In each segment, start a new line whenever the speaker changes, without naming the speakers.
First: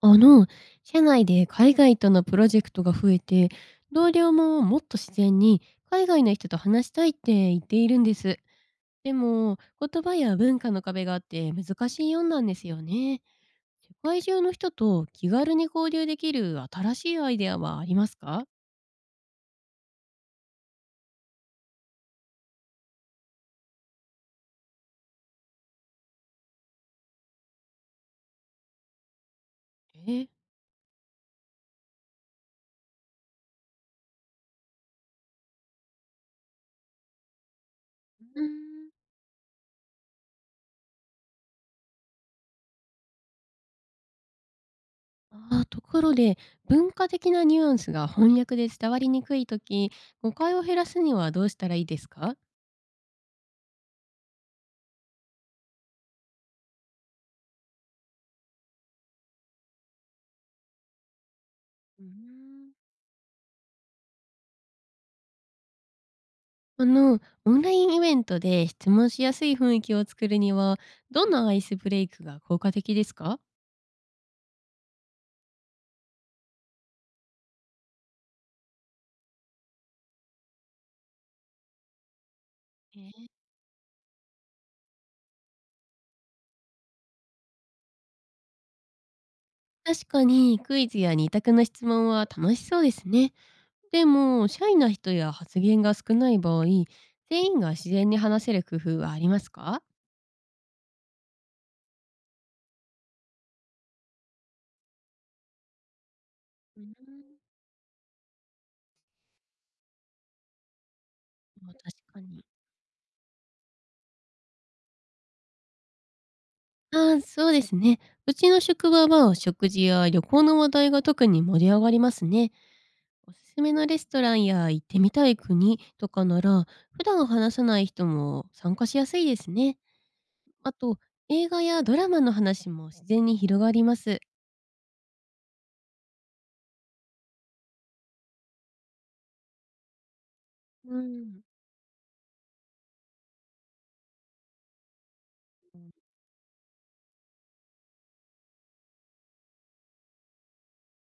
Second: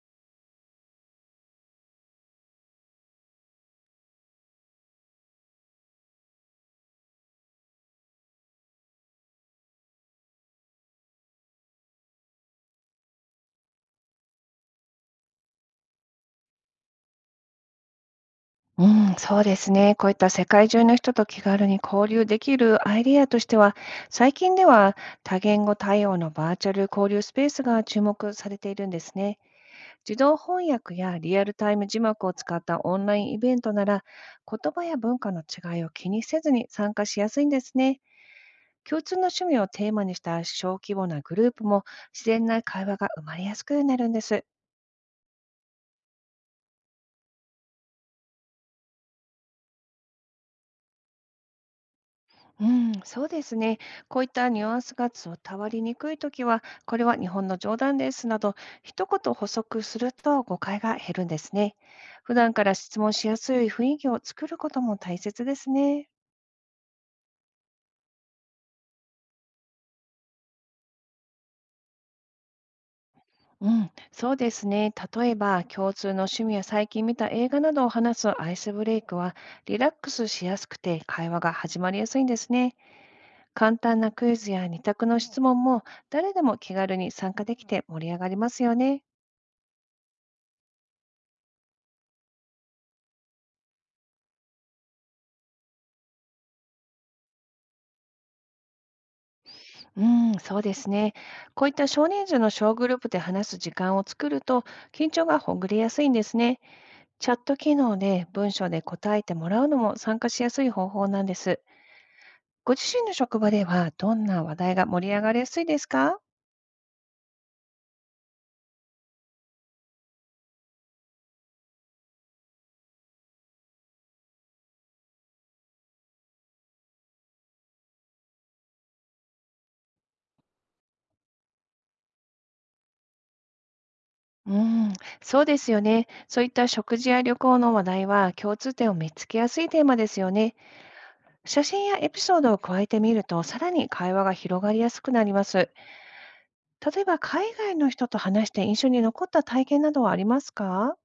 あの、社内で海外とのプロジェクトが増えて、同僚ももっと自然に海外の人と話したいって言っているんです。でも、言葉や文化の壁があって難しいようなんですよね。世界中の人と気軽に交流できる新しいアイデアはありますか？
うん、そうですね。こういった世界中の人と気軽に交流できるアイデアとしては、最近では多言語対応のバーチャル交流スペースが注目されているんですね。
え
自
ー、
動翻訳やリアルタイム字幕を使ったオンラインイベントなら、言葉や文化の違いを気にせずに参加しやすいんですね。
うーん。
共通の趣味をテーマにした小規模なグループも自然な会話が生まれやすくなるんです。
ところで、文化的なニュアンスが翻訳で伝わりにくいとき、誤解を減らすにはどうしたらいいですか？
うん、そうですね。こういったニュアンスが伝わりにくいときは、これは日本の冗談ですなど、一言補足すると誤解が減るんですね。
うー
普段か
ん。
ら質問しやすい雰囲気を作ることも大切ですね。
オンラインイベントで質問しやすい雰囲気を作るには、どんなアイスブレイクが効果的ですか？
うん、そうですね。例えば、共通の趣味や最近見た映画などを話すアイスブレイクは、リラックスしやすくて会話が始まりやすいんですね。
えー
簡単なクイズや二択の質問も、誰でも気軽に参加できて盛り上がりますよね。
確かにクイズや二択の質問は楽しそうですね。でも、シャイな人や発言が少ない場合、全員が自然に話せる工夫はありますか？
うん、そうですね。こういった少人数の小グループで話す時間を作ると、緊張がほぐれやすいんですね。
うん。
チャット機能で文章で答えてもらうのも参加しやすい方法なんです。
まあ確かに。
ご自身の職場ではどんな話題が盛り上がりやすいですか？
ああ、そうですね。うちの職場は食事や旅行の話題が特に盛り上がりますね。おすすめのレストランや行ってみたい国とかなら、普段話さない人も参加しやすいですね。あと、映画やドラマの話も自然に広がります。
うん、そうですよね。そういった食事や旅行の話題は共通点を見つけやすいテーマですよね。
うん。
写真やエピソードを加えてみると、さらに会話が広がりやすくなります。例えば海外の人と話して印象に残った体験などはありますか？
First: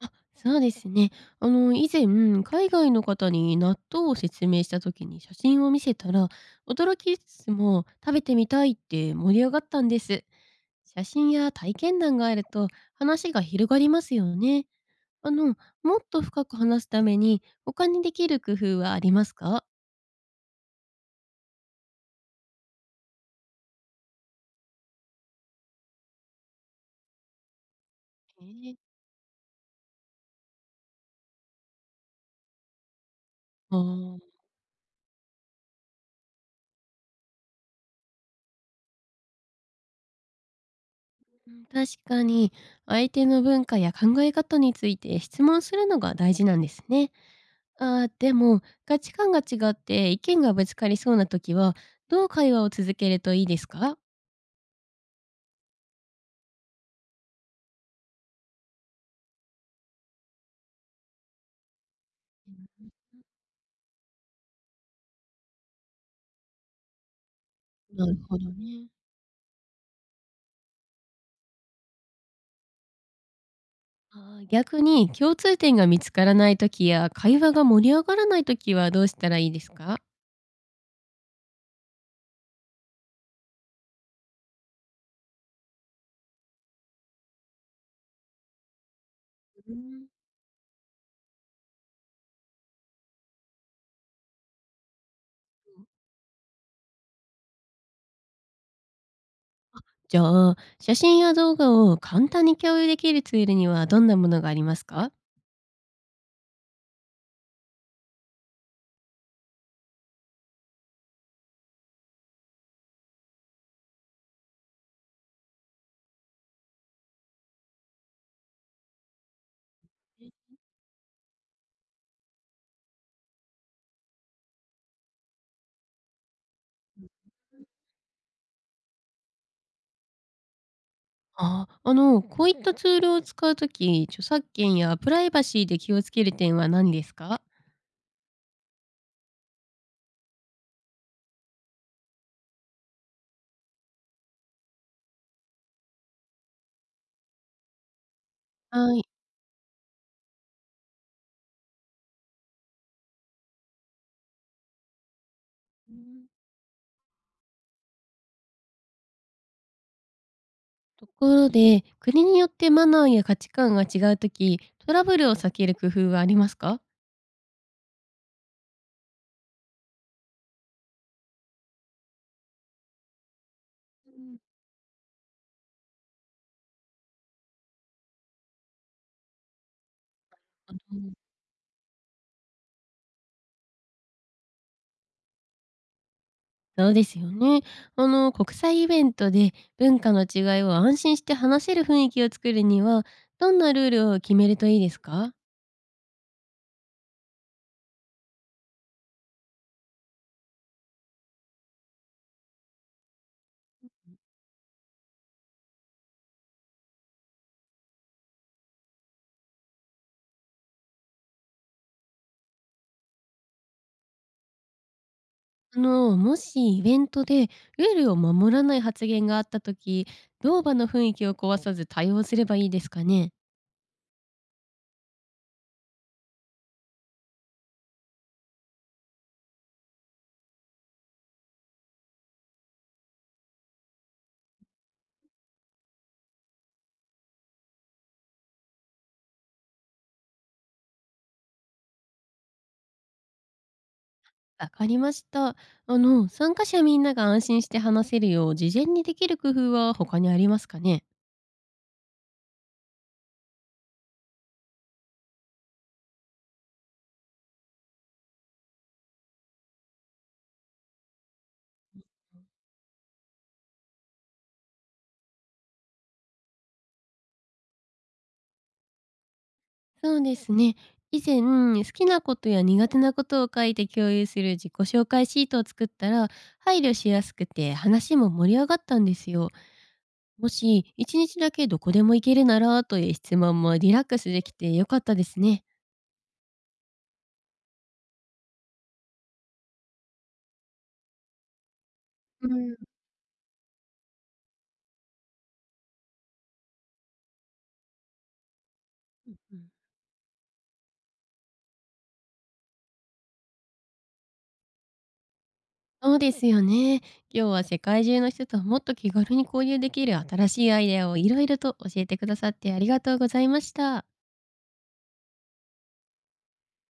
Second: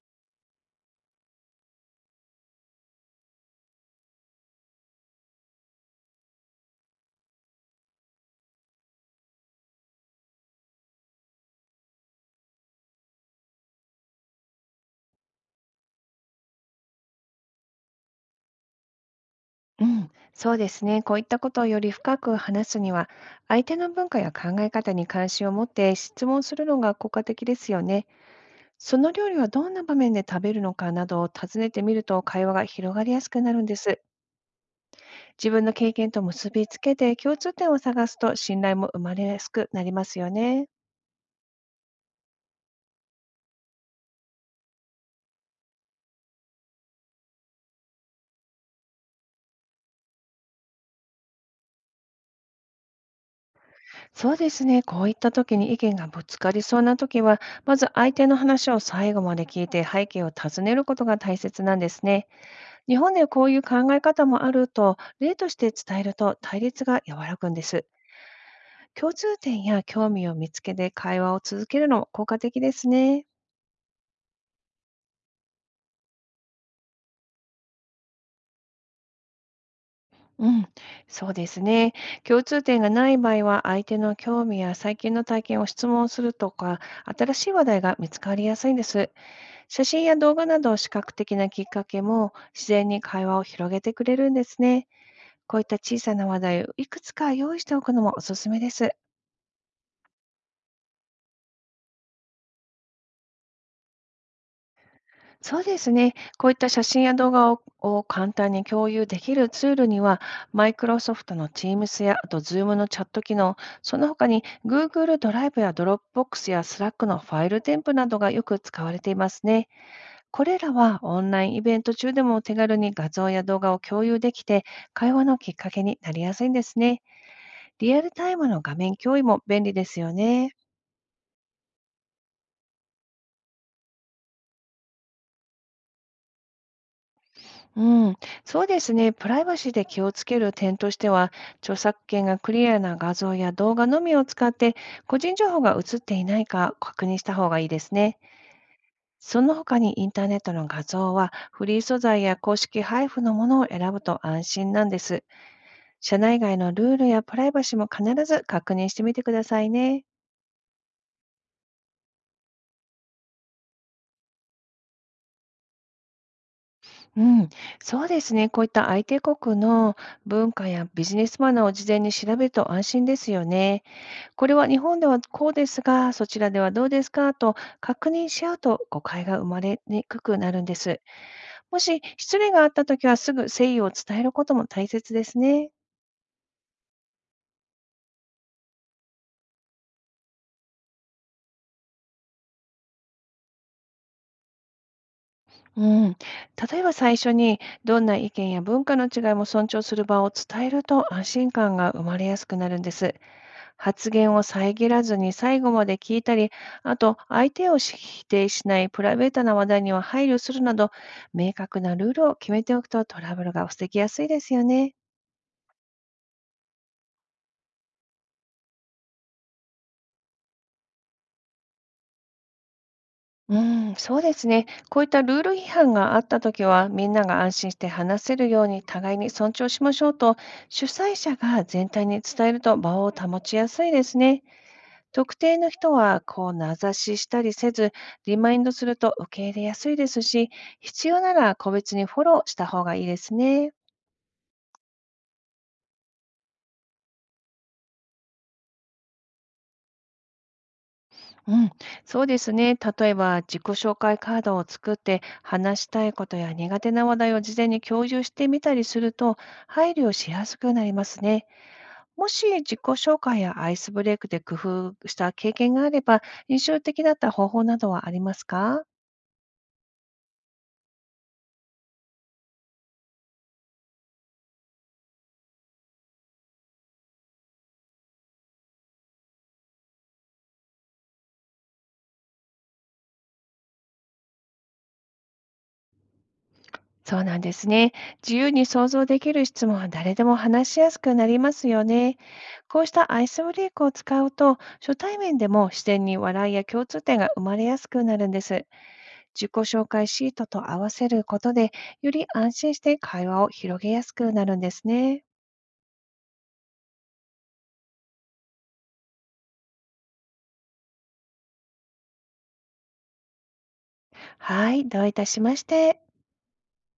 あ、そうですね。以前、海外の方に納豆を説明した時に写真を見せたら、驚きつつも食べてみたいって盛り上がったんです。写真や体験談があると話が広がりますよね。あの、もっと深く話すために、他にできる工夫はありますか？
うん、そうですね。こういったことをより深く話すには、相手の文化や考え方に関心を持って質問するのが効果的ですよね。
ええ、
その料理はどんな場面で食べるのかなどを尋ねてみると、会話が広がりやすくなるんで
あ
す。
あ。
自分の経験と結びつけて共通点を探すと信頼も生まれやすくなりますよね。
うん、確かに、相手の文化や考え方について質問するのが大事なんですね。ああ、でも、価値観が違って意見がぶつかりそうな時は、どう会話を続けるといいですか？
そうですね。こういった時に意見がぶつかりそうな時は、まず相手の話を最後まで聞いて背景を尋ねることが大切なんですね。日本でこういう考え方もあると、例として伝えると対立が和らぐんです。
なるほどね。
共通点や興味を見つけて会話を続けるのも効果的ですね。
ああ、逆に共通点が見つからない時や、会話が盛り上がらない時はどうしたらいいですか？
うん、そうですね。共通点がない場合は、相手の興味や最近の体験を質問するとか、新しい話題が見つかりやすいんです。
う
写真
ん。
や動画など視覚的なきっかけも自然に会話を広げてくれるんですね。こういった小さな話題をいくつか用意しておくのもおすすめです。
じゃあ、写真や動画を簡単に共有できるツールにはどんなものがありますか？
そうですね。こういった写真や動画を簡単に共有できるツールには、マイクロソフトの Teams や、あと Zoom のチャット機能、その他に Google ドライブや Dropbox や Slack のファイル添付などがよく使われていますね。これらはオンラインイベント中でも手軽に画像や動画を共有できて、会話のきっかけになりやすいんですね。リアルタイムの画面共有も便利ですよね。
あ、こういったツールを使うとき、著作権やプライバシーで気をつける点は何ですか？
うん、そうですね。プライバシーで気をつける点としては、著作権がクリアな画像や動画のみを使って、個人情報が映っていないか確認した方がいいですね。
はい。
その他に、インターネットの画像はフリー素材や公式配布のものを選ぶと安心なんです。
う
社
ん。
内外のルールやプライバシーも必ず確認してみてくださいね。
ところで、国によってマナーや価値観が違うとき、トラブルを避ける工夫はありますか？
うん、そうですね。こういった相手国の文化やビジネスマナーを事前に調べると安心ですよね。
うん。
これは日本ではこうですが、そちらではどうですかと確認し合うと、誤解が生まれにくくなるん
あ
です。
の
もし失礼があったときは、すぐ誠意を伝えることも大切ですね。
そうですよね。国際イベントで文化の違いを安心して話せる雰囲気を作るには、どんなルールを決めるといいですか？
うん、例えば最初に、どんな意見や文化の違いも尊重する場を伝えると、安心感が生まれやすくなるんです。発言を遮らずに最後まで聞いたり、あと相手を否定しない、プライベートな話題には配慮するなど、明確なルールを決めておくとトラブルが防ぎやすいですよね。
もしイベントでルールを守らない発言があった時、どう場の雰囲気を壊さず対応すればいいですかね。
うん、そうですね。こういったルール違反があったときは、みんなが安心して話せるように互いに尊重しましょうと、主催者が全体に伝えると場を保ちやすいですね。特定の人はこう名指ししたりせず、リマインドすると受け入れやすいですし、必要なら個別にフォローした方がいいですね。
わかりました。参加者みんなが安心して話せるよう事前にできる工夫は他にありますかね。
うん、そうですね。例えば自己紹介カードを作って、話したいことや苦手な話題を事前に共有してみたりすると、配慮しやすくなりますね。もし自己紹介やアイスブレイクで工夫した経験があれば、印象的だった方法などはありますか？
そうですね。以前、好きなことや苦手なことを書いて共有する自己紹介シートを作ったら、配慮しやすくて話も盛り上がったんですよ。もし、一日だけどこでも行けるならという質問もリラックスできてよかったですね。
そうなんですね。自由に想像できる質問は誰でも話しやすくなりますよね。
うん。
こうしたアイスブレイクを使うと、初対面でも自然に笑いや共通点が生まれやすくなるんです。
う
自己
ん。
紹介シートと合わせることで、より安心して会話を広げやすくなるんですね。
そうですよね。今日は世界中の人ともっと気軽に交流できる新しいアイデアをいろいろと教えてくださってありがとうございました。
はい、どういたしまして。